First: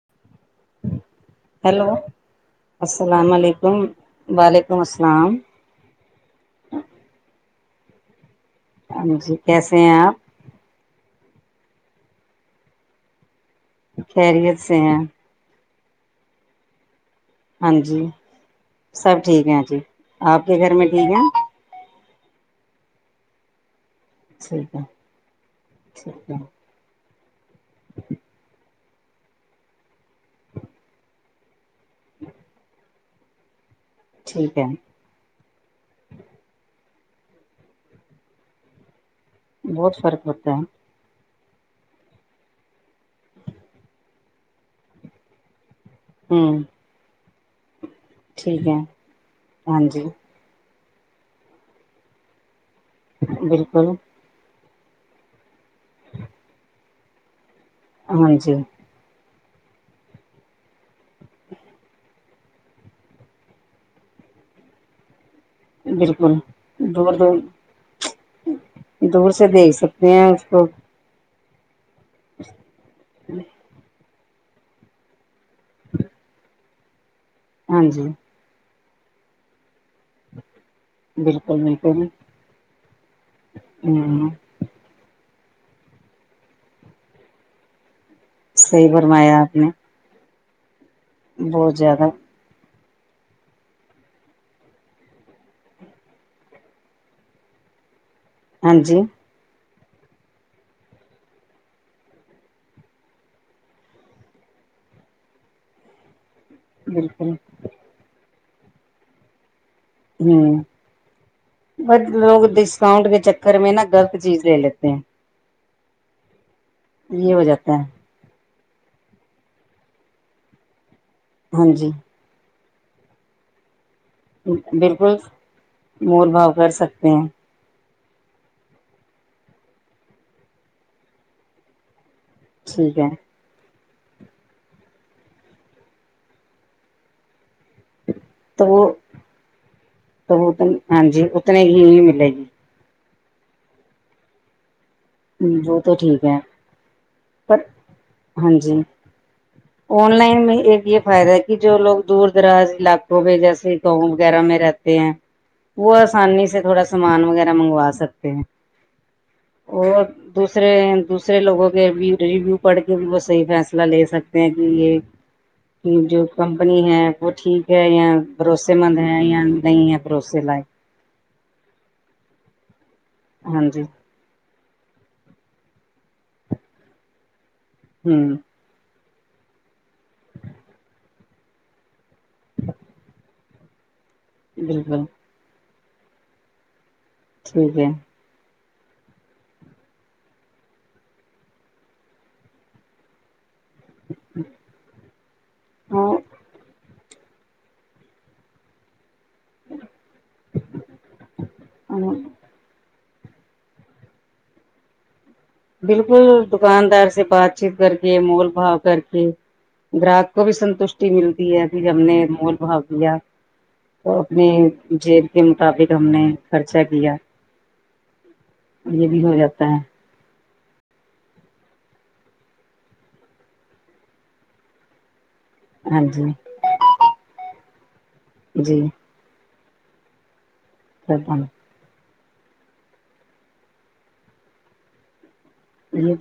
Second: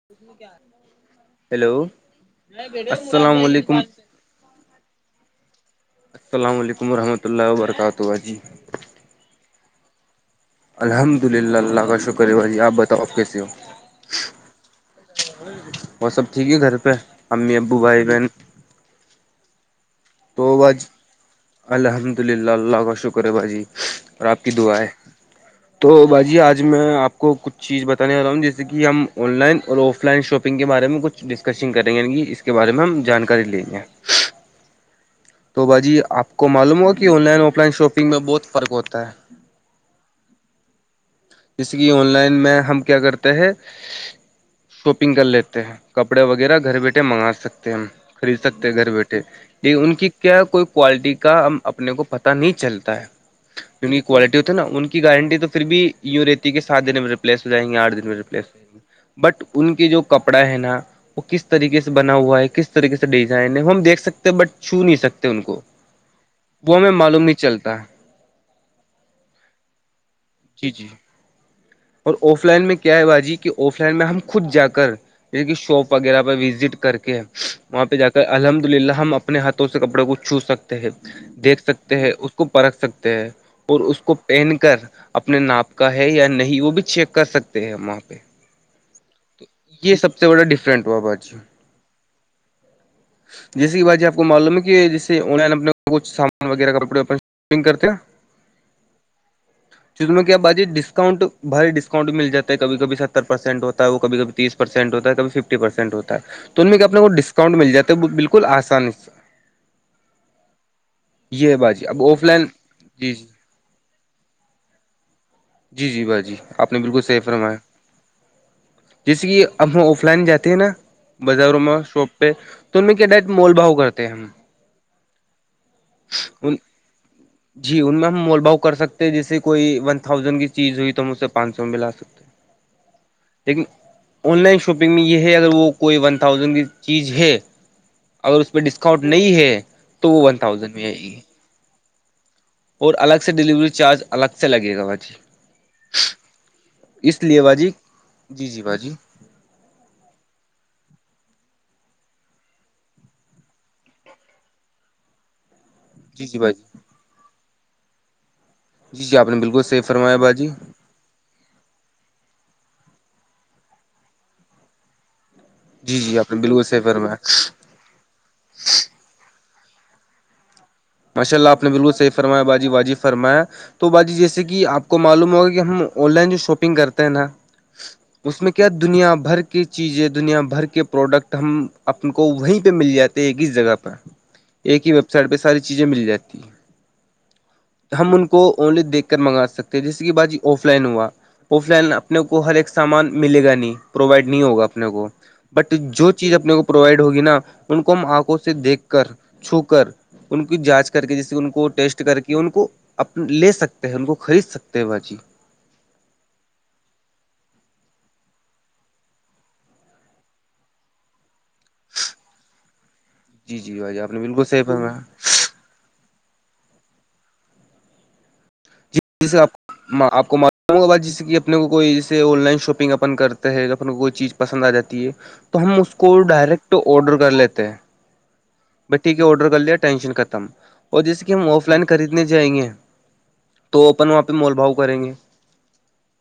[inaudible] hello السلام علیکم وعلیکم السلام السلام علیکم ورحمۃ اللہ وبرکاتہ جی جی کیسے ہیں آپ الحمد للہ اللہ کا شکر ہے بای آپ بتاؤ آپ کیسے ہو خیریت سے ہیں وہ سب ٹھیک ہے گھر پہ امی ہاں ابو جی بھائی بہن سب ٹھیک ہیں جی تو آپ آج [unintelligible] [inaudible] الحمد للہ اللہ کا شکر باجی اور آپ کی دع ہے تو ٹھیک ہے ٹھیک ہے باجی آج میں آپ کو کچھ چیز بتانے جا ہوں جیسے کہ [unintelligible] ہم آن لائن اور آف لائن شاپنگ کے بارے میں کچھ ڈسکشنگ کریں گےی اس کے بارے میں ہم جانکاری لیں گے [unintelligible] تو بھاجی آپ کو معلوم ہوا کہ online offline shopping میں بہت فرق ہوتا ہے بہت فرق پتا ہے جیس کہ آن لائن میں ہم کیا کرتے ہیں شاپنگ کر لیتے ہیں کپڑے وغیرہ ہوں گھر بیٹھے منگا سکتے ہیں خرید ٹھیک سکتے ہیں ہے گھر بیٹھے لیک ہاں ان جی کی کیا کوئی کوالٹی کا ہم اپنے کو پتا نہیں چلتا ہے بالکل جن کی کوالٹی ہوتی ہے نا ان کی کی گارنٹی تو پھر بھی یوں رہتی ہے کہ سات دن میں ریپللیس ہو جائیں گےٹھ دن میں ہاں ریپلیس جی ہو جیں گے [unintelligible] بٹ ان کے جو کپڑا ہے نا وہ کس طریقے سے بنا ہوا ہے کس طریقے سے ڈیزائن ہے وہ ہم دیکھ سکتے ہیں بٹ چھو نہیں سکتے ان کو بالکل وہ ہمیں دورد معلوم نہیں چلتا دور سے دیکھ سکتے ہیں اس کو جی جی اور آف لائن میں کیا ہے باجی کہ آف لائن میں ہم خود جا کر جیسے کہ شاپ وغیرہ پہ وزٹ کر کے ہاں وہاں پہ جی جا کر الحمد للہ ہم اپنے ہاتھوں سے کپڑوں کو چھو سکتے ہیں بالکل دیکھ سکتے بالکل ہیں اس کو پرکھ سکتے ہیں اور اس کو ہوں پہن کے کر اپنے ناپ کا ہے یا نہیں وہ بھی چیک کر سکتے ہیں وہاں پہ صحیح فرمایا آپ نے یہ سب سے بڑا ڈفرینٹ ہوا ب [unintelligible] بہت زیادہ جیسے کہ بات جی آپ کو معلوم ہے کہ جیسے آن لائن اپنے کچھ سامان وغیرہ ک [unintelligible] ہاں جی اس میں کیا بای ڈسکاؤنٹ باری ڈسکاؤنٹ مل جا ہے کبھی کب ستر پرسینٹ ہوتا وہ کب کبھییس پرسین ہو ہے کبھی ففٹی پرسینٹ ہوتا ہے تو ان میں کہ اپنا کو بالکل ڈسکانٹ مل جاتا تو بالکل آسانی ہوں یہ ہے باجی بس اب آف لائن لوگ ڈسکاؤنٹ جی کے جی چکر میں نا غلط چیز لے لیتے ہیں جی جی بھائی جی آپ نے بالکل سیف یہ ہو رمایا جاتا ہے جیسے کہ ہمب ہم آف لائن جاتے ہیں نا بازاروں ہاں میں جی شاپ پہ تو ان میں کیا ڈائ مول بھؤ کرتے ہیں ہم بالکل مور بھاؤ ان کر سکتے ہیں جی ان میں ہم مول بھؤ کر سکتے ہیں جیسے کوئی ون تھاؤزینڈ کی چیز ہوئی تو ہم اس سے پانچ سو میں ملا سک ٹھیک ہے لیکن آن لائن شاپنگ میں یہ ہے اگر وہ کوئی ون تھاؤزینڈ کی چیز ہے اگر اس پہ تو وہ ڈسکاؤنٹ نہیں ہے تو وہ ون تھاؤزینڈ میں آئے گی اتنے ہی نہیں ملے گی اور الگ سے ڈیلیوری چارج الگ سے لگے گا بھ جی ہ وہ تو ٹھیک ہے لیے پر باجی ہاں جی آن لائن میں ایک یہ فائدہ ہے کہ جو لوگ دور دراز علاقوں میں جیسے وغیرہ میں رہتے ہیں وہ جی جی آسانی سے باجی تھوڑا سامان وغیرہ منگوا سکتے ہیں جیپ نے بالکل صحیح اور فرمایا باجی دوسرے دوسرے لوگوں کے ریویو پڑھ کے بھی وہ صحیح فیصلہ لے سکتے ہیں کہ یہ جی جی جو آپ نے بالکل کمپنی صحیح ہے فرمایا وہ ٹھیک ہے یا بھروسے مند کروسے ل ماشاء اللہ آپ نے بالکل صح فرمایا باجی واجی فرایا ہاں جی تو باجی جیسے کہ آپ کو معلوم ہوگا کہ ہم آن لائن جو شاپنگ کرتے ہیں نا ہوں اس میں کیا دنیا بھر کی چیزیں دنیا بھر کے پروڈکٹ ہم اپ کو وہیں پہ مل جاتے ایک ہیس جگہ پر ایک ہی بالکل ویب سائٹ پہ ساری چیزیں مل جاتی ٹھیک ہے تو ہم ان کو کو اونلی دھ کر منگا سکتے ہیں جسے کہ با جی آف لائن ہوا آف لائن اپنے کو ہر ایک سامان ملے گا نہیں پرووائڈ نہیں ہوگا اپنے کو بٹ جو اور چیز اپنے کو پرووائڈ ہوگی نا ان کو ہم آنکھوں سے دیکھ کر چھو کر ان کی جانچ کر کے جیس ان کو ٹیسٹ کر کے ان کو اپ لے سکتے ہیں ان کو خرید سکتے ہیں باجی بالکل دکاندار سے بات چیت کر کے مول بھاؤ کر کے گراہک کو بھی سنتوشٹی ملتی ہے پ ہم نے مول بھاگ لیا جی جی باجی آپ نے تو بالکل صحیح فرمایا اپنےے کے مطابق ہم نے خرچہ کیا ج یہ بھی ہو جسےپ جاتا ہے آپ کو مار ل ب جیسے کہ اپنے کو کوئی جیسے آن لائن شاپنگ اپن کرتا ہے اپنے کو کوئی چیز پسند آ جاتی ہے تو ہم اس ہاں کو جی ڈائریکٹ آڈر کر لیتے ہیں جی ٹییک آرڈر کر لیا ٹینشن ختم اور جسے کہ ہم یہ آف لائن خریدنے جائیں گے تو اپن وہاں پہ مول بھاؤ کریں گے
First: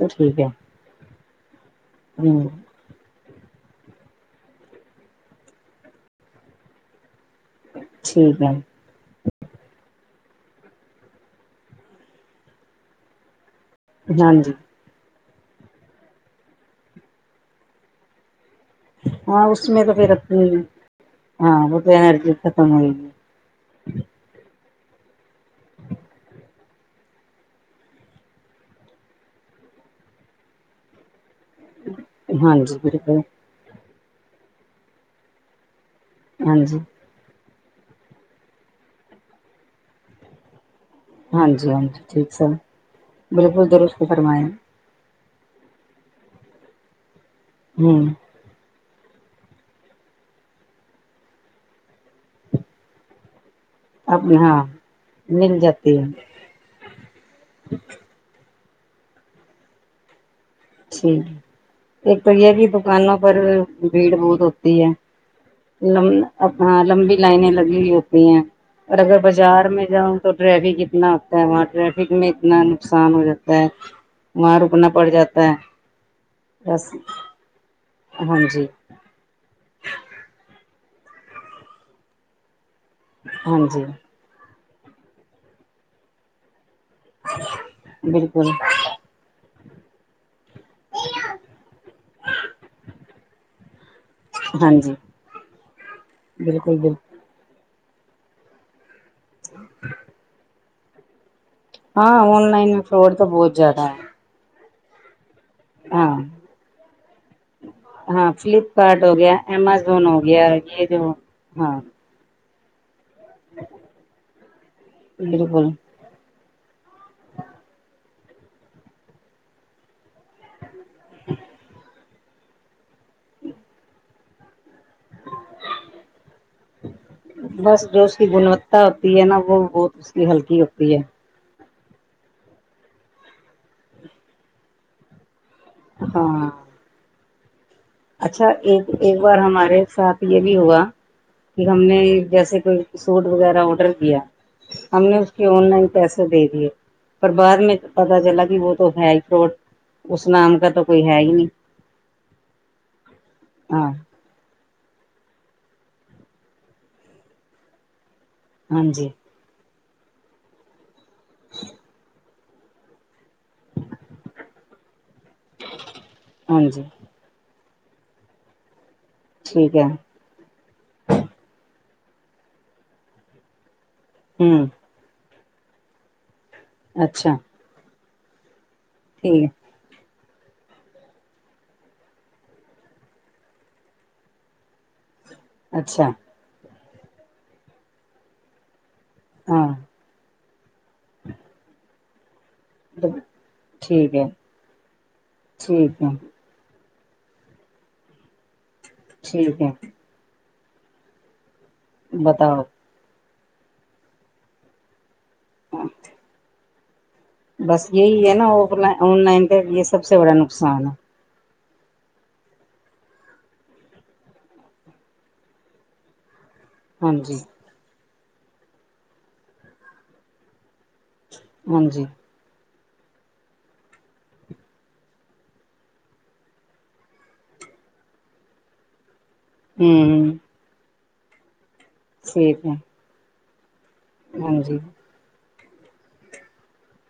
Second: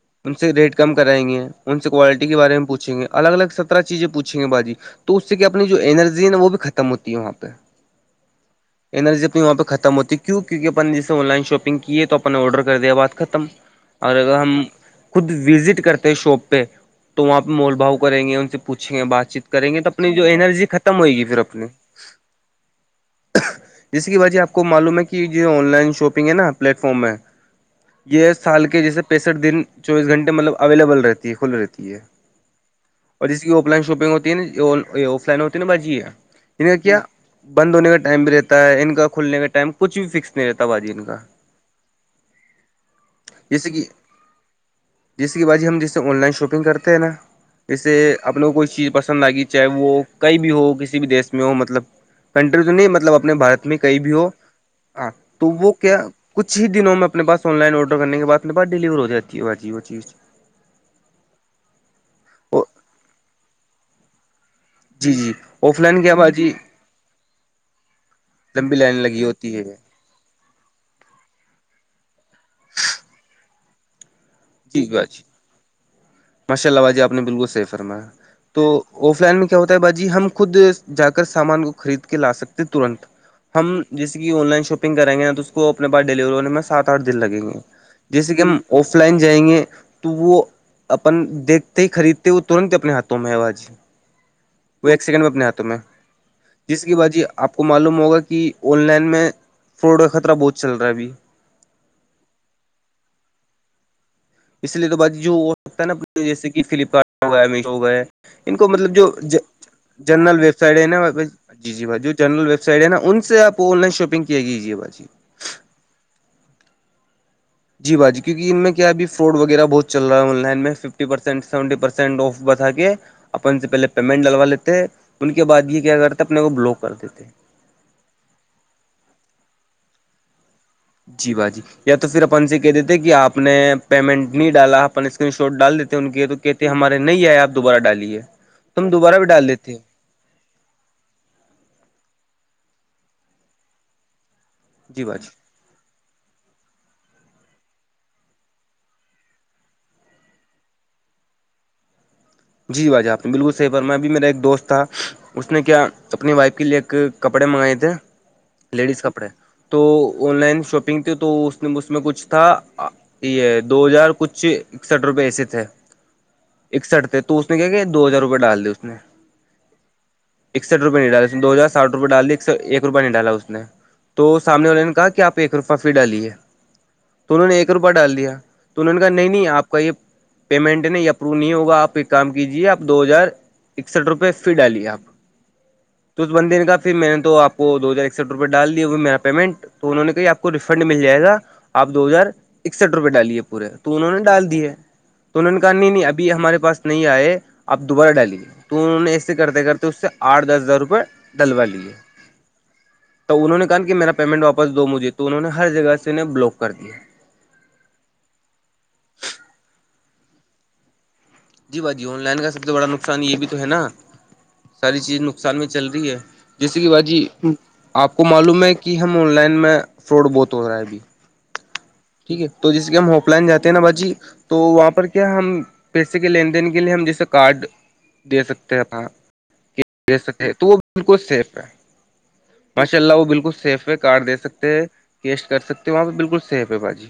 تو ان ٹھیک ہے سے ریٹ کم کرائیں گے ان سے کوالٹی ہ کے بارے میں پوچھ پچ گے الگ الگ سترہ چیزیں پوچھیں گے باجی تو اس سے کیا اپنی جو انینرجی ہےا وہ بھی ختم ہوتی ہے وہاں پہ ٹھیک ہے انرجی اپنی وہاں پہ ختم ہوتی ہے کیوں کیونکہ اپ نے جیس آن لائن شاپنگ کی ہے تو اپنا آرڈر کر دیا بعد ختم اور ہاں اگر ہم جی خود وزٹ کرتے ہیں شاپ پہ تو وہاں پہ مول بھاؤ کریں گے ان سے پوچھیں گے بات ہاں چیت اس کریں گے میں تو اپنی جو انینرجی ختم ہوئے گی پھر اپنے رجی ختم ہوئی ہے جس کی وجہ آپ کو معلوم ہے کہ یہ آن لائن شاپنگ ہے نا پلیٹ فارم میں یہ سال کے جیسے پینسٹھ دن چوبیس گھنٹے مطلب اویلیبل رہتی ہے کھل رہتی ہے ہاں جی بالکل اس کی آف لائن شاپنگ ہوتی ہے آف لائن ہوتی ہےا باج ہی ہے ہاں ان کا جی کیا بند ہونے کا ٹائم بھی رہتا ہے ان کا کھلنے کا ٹائم کچھ بھی فکس نہیں رہتا باجی ان کا ہاں جی ہاں جی ٹھیک سر بالکل جیسے کہ درست فرمائےیں ہیں جیسے کہ بجی ہم جیسے آن لائن شاپنگ کرتے ہیں نا جیسے ہوں اپ لو کو چیز پسند آگی چاہے وہ کوئی بھی ہو کسی بھی دیش میں میں ہو مطلب کنٹری تو نہیں مطلب اپنے بارت میں کہئی بھی ہو ہاں تو مل وہ جاتی کیا ہے کچھ ہی دنوں میں اپنے پاس آن لائن آرڈر کرنے کے بعد بعد ڈیلیور ہو دیتی ہے با جی وہ چیز ٹھیک ہے ایک تو یہ اور بھی دکانوں پر بھیڑ بھڑ ہوتی جی جی آف ل لائن کیا باجی اپنا لمبی لائنیں لگی ہوئی ہوتی ہیں لمبی لائن اور اگر لگی ہوتی ہے بازار میں جاؤ تو ٹریفک اتنا ہوتا ہے وہاں ٹریفک میں اتنا نقصان ہو جاتا ہے وہاں جی رکنا پڑ باجی جات ماشاء اللہ باجی آپ نے بالکل صحیح فرمایا ہاں تو جی آف لائن میں کیا ہوتا ہے باجی ہم خود جا کر سامان کو خرید کے لا سکتے ہیں ترنت ہاں ہم جی جس کی آن لائن شاپنگ کریں گے نا تو اس کو اپنے بعد ڈیلیور ہونے میںس سات آٹھ دن لگیں گے جیسے کہ بالکل ہم آف لائن جائیں گے تو وہ اپن دیکھتے ہی خریدتے وہ ترنت ہی اپنےاتھوں میں ہے باجی ہاں وہ جی ایک سیکنڈ میں اپنے ہاتھوں میں بالکل جس کی بالکل باازی آ آپ کو معلوم ہوگا کہ آن لائن میں فراڈ کا خطرہ بہت چل رہا ہے ابھی ہاں آن لائن میں فوڈ تو بہت زیادہ ہے اس لیے تو بج جوو اور ستا ہے نا ہاں جیسے کہ فلپکارٹ ہو گیا میشو ہو گئے ہاں ان کو مطلب فلپکارٹ جو ہو گیا امیزون ہو جنرل گیا ویب سائٹ ہے یہ ن جو جی ہاں جی بو جنرلیبائٹ ن ان سے آپ آن لائن شاپنگ کیےی با جی بالکل جی باجی کیک ان میں کیا ہےھی فرڈ وغیرہت چ رہا ہے آن لائن میں ففٹی پرسین سونٹیسین سینڈ آف بتا کے اپن سے پہلے پیمنٹ ڈلوا لیتے ان کے بعد یہ کیا کرتے اپنے کو بلاک کر دیتے بس جو اس کی گنوتا ہوتی ہے نا وہ بہت اس کی ہلکی ہوتی ہے جی بھ جی یا تو پھر اپن سے کہہ دیتے کہ آپ نے پیمنٹ نہیں ڈالا اپن اسکرین شاٹ ڈال دیتے ان کے تو ہاں کہتے ہمارے نہیں آئے آپ دوبارہ ڈال ڈالیے اچھا تو ایک ہم ایک دوبارہ بھی بار دیتے ہیں ہمارے ساتھ یہ بھی ہوا کہ ہم نے جیسے کوئی سوٹ وغیرہ آڈر کیا ہم جی نے باجی اس کی اون لائن پیسے دے دیے پر بعد میں پتتا چلا کہ وہ تو ہے ہی فروٹ اس نام کا تو کوئی ہے ہی نہیں جی واجح آپ نے بالکل صحیح پر ہاں میں ابھی میرا ایک دوست تھا اس نے کیا اپنی وائف کے لیے ایک کپڑے منگائے تھے ہاں لیڈیز جی کپڑے تو آن لائن شاپنگ تھی تو اس نے اس میں کچھ تھا یہ دو ہزار کچھ اکسٹھ روپئے ایسے تھے ہاں جی اکسٹھ تھے تو اس نے کیا کیا دو ہزار روپئے ڈال دی اس نے ٹھیک ہے اکٹھ روپئے نہیں ڈالا اس نے دو ہزار ساھ روپئے ڈال دی ایک ایک روپ نہیں ڈا اس نے تو ہوں سامنے والے نے کہا کہ آپ ایک روپہ فھر ڈالیے اچھا تو انہوں نے ایک روپہ ڈال دیا تو ان کا نہیں ٹھیک نہیں ہے آپ کا یہ پیمنٹ نہیں یہ اپروو نہیں ہوگا آپ ایک کام کیجیے آپ دو ہزار اکسٹھ روپئے فی ڈالیے آپ اچھا بند دن کا پھر میں نے توپ کو دو ہزار اکسٹھ روپئے ڈال دیا وہ میرا پیمنٹ ہاں تو انوں نے کہ آپ کو ریفنڈ مل جائے گا آپ دو ہزار اکسٹھ روپئے ڈالیے پورے تو انہوں ٹھیک نے ہے ڈال دیے تو انہوں نے کہا نہیں ٹھیک نہیں ہے ابھی ہمارے پاس نہیں آئے آپ دوبارہ ڈالیے تو انہوں نے ایے ٹھیک کرتے ہے کرتے اس سے آٹھ دس ہزار روپئے ڈلوا لیے بتاؤ تو انہوں نے کہا نا کہ میرا پیمنٹ واپس دو مجھے تو انہوں نے ہر جگہ سے انہیں بلاک کر دیا بس یہی ہے نا آف آن لائن کا یہ سب سے بڑا نقصان ہے جی بھ جی آن لائن کا سب سے بڑا نقصان یہ بھی تو ہے نا ساری چیزیں نقصان میں چل رہی ہے جیسے کہ ہاں بھاجی جی آپ کو معلوم ہے کہ ہم آن لائن میں فراڈ بہت ہو رہا ہے ابھی ہاں جی ٹھیک ہے تو جس کے ہم ہوپ لائن جے ہیں نا با جی تو وہاں پر کیا ہم پیسے کے لین دین کے لیے ہم جیسے کارڈ دے سکتے ہیںاں کہ لے ہوں سکے تو وہ بالکل سیف ہے ٹھیک ہے ان شاء اللہ وہ بالکل سیف ہے کار دے ہاں سکتے جی ہیں کیش کر سکتے ہیں وہاں پہ بالکل سیف باجی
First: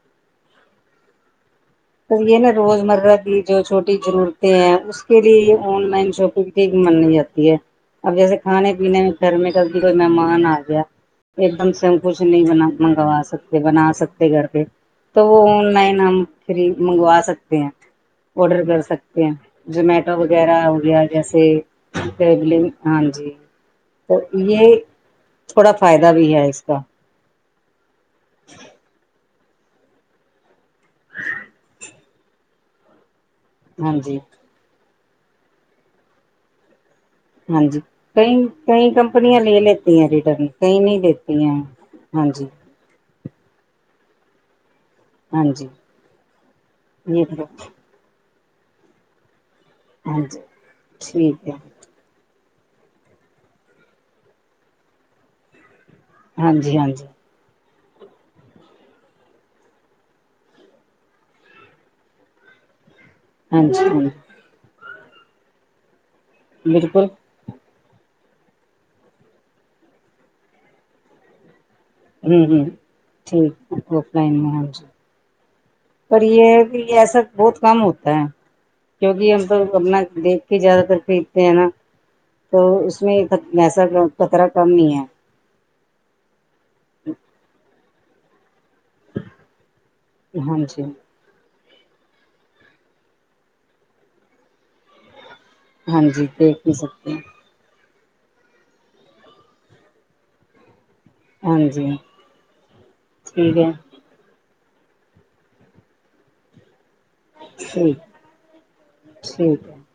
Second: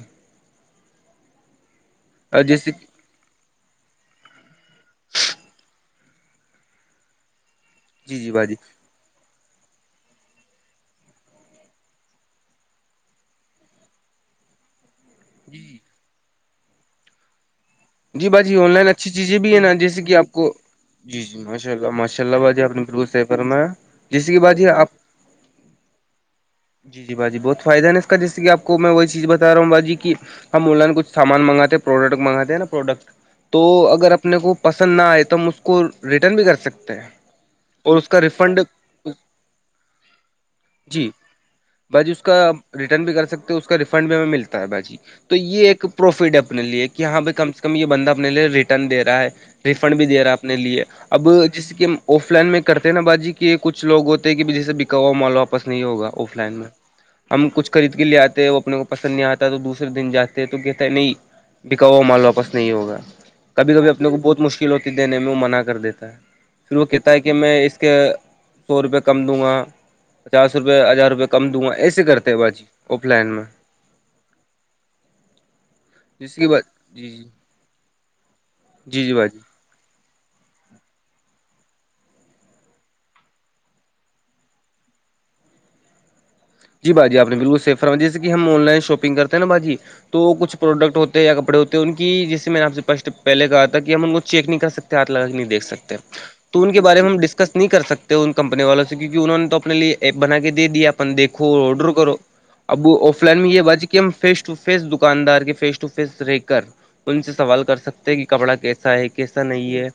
تو یہ اور نا جیسے روز مرہ کی جو چھوٹی ضرورتیں ہیں اس کے لیے آن لائن شاپنگ یک مانی جاتی ہے اب جی جی جیسے باجی کھانے پینے میں گھر میں کب بھی کوئی مہمان آ گیا ایک دم سے ہم کچھ نہیں بنا منگوا سکتے بنا سکتے گھر پہ تو وہ آن جی لائن ہم فری منگوا سکتے ہیں جی باجی آڈر آن کر لائن اچھی سکتے ہیں چیزیں بھی ہے نا جیسے زومیٹو کہ آپ کو وغیرہ ہو گیا جی جی جیسے ماشاء اللہ ماشاء اللہ باجی لگ آپ نے ہاں بالکل ج صحیح جی فرمایا تو جیسے کہ یہ باجی آپ تھوڑا فائدہ بھی ہے اس کا جی جی باجی بہت فائدہ ن اس کا جسے آپ کو میں وہی چیز بتا رہا ہوں باجی ہم آن لائن کچ سامان منگاتے پروڈکٹ منگاتے ہیں نا پروڈکٹ تو ہاں اگر جی اپنے کو پسند نہ آئے تو ہم اس کو ریٹرن بھی کر سکتے ہیں ہاں جی اور اس کا کئی ریفنڈ کئی کمپنیاں لے لیتی ہیں ریٹرن کئی نہیں جی لیتی ہیں باجی اس ہاں کا جی ریٹرن بھی کر سکتے ہو اس کا ریفنڈ بھی ہمیں ملتا ہے بھجی تو ہاں جی یہ ایک پروفٹ ہے اپنے لیے کہ یہاں یہ بھی کم سے کم بندہ اپنے لیے ریٹرن دے رہا ہے ریفنڈ بھی ہاں دے رہا ہے جی اپنے لیے اب ٹھیک ہے جس کہ آف لائن میں کرتے نا باجی کہ یہ کچھ لوگ ہوتے ہیں کہ بھ جیسے بکا ہوا مال واپس نہیں ہوگا آف لائن ہاں میں جی ہاں جی ہم کچھ خرید کے لے آتے ہیں وہ اپنے کو پسند نہیں آتا تو دوسرے دن جاتے ہیں تو کہتا ہے نہیں بکا وہ مل واپس نہیں ہوگا ہاں کبھی جی کبھی ہاں اپنے کو جی بہت مشکل ہوتی دینے میں وہ منع کر دیتا ہے پھر وہ بالکل کہتا ہے کہ میں اس کے سو روپئے کم دوں گا پچاس روپئے ہزار روپئے کم دوں گا اس ہ ہ ٹھیک آف لائن میں ہاں جی پر جس یہ کی ہے بات کہ جی ایسا جی بہت کم ہوتا ہے جی جی کیونکہ باجی ہم تو اپنا دیکھ کے زیاد تر خریدتے ہیں نا تو اس میں اییسا خطرہ کم نہیں ہے جی بھجی آپ نے بالکل سیف فرما جیے کہ ہم آن لائن شاپنگ کرتے نا بھجی تو کھ ہاں جی پروڈکٹ ہوتے یا کپڑے ہوتے ہیں ان کی جسے میں نے آپ سے فسٹ پہل کہا تھا کہ ہم ان کو چیک نہیں کر سکتے ہاتھ لگا کے نہیں دیکھ سکتے ہاں جی تو دیکھ ان نہیں کے بارے میں سکتے ہم ڈس نہیں کر سکتے ان کمپنی والوں سے کیونکہ انہوں نے تو اپنے لیے ایپ بنا کے دے دیا اپن دیکھ ہاں جی آڈر کرو اب آف لائن میں ٹھیک یہ ہے ب ہم فیس ٹو فیس دکاندار کے فیس ٹو فیس ریک کر ان سے سوال کر ٹھیک سکتے ہیں کہ کپڑا کیسا ہے کیسا نہیں ہے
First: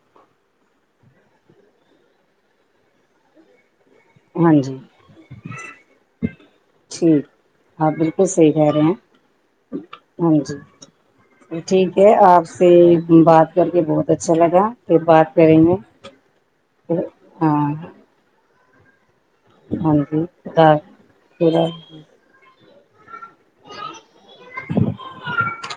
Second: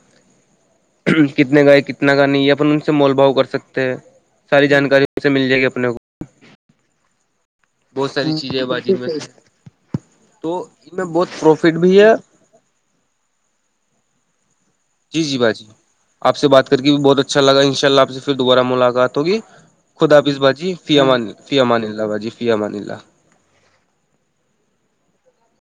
کتنے کا ہے کتنے کا نہیں ہے اپن ان سے مول بھؤ کر سکتے ہیں ہاں ساری جی جانکاری ان سے مل جائے گی اپنے کو ٹھیک ہاں بہت بالکل ساری صحیح چیزیں کہہ رہے باجی ہیں میں سے ہاں تو ان میں بہت جی پروفٹ ٹھیک بھی ہے آپ سے بات کر کے بہت اچھا لگا یہ جی بات جی کریں باجی گے آپ سے بات کر کے بھی بہت اچھا لگا ہاں ان شاء اللہ آ سے پھر دوبارہ ملاقات ہوگی ہاں خدا جی حافظ خدا بھاجی فی خدا امان اللہ بھاجی فی امان اللہ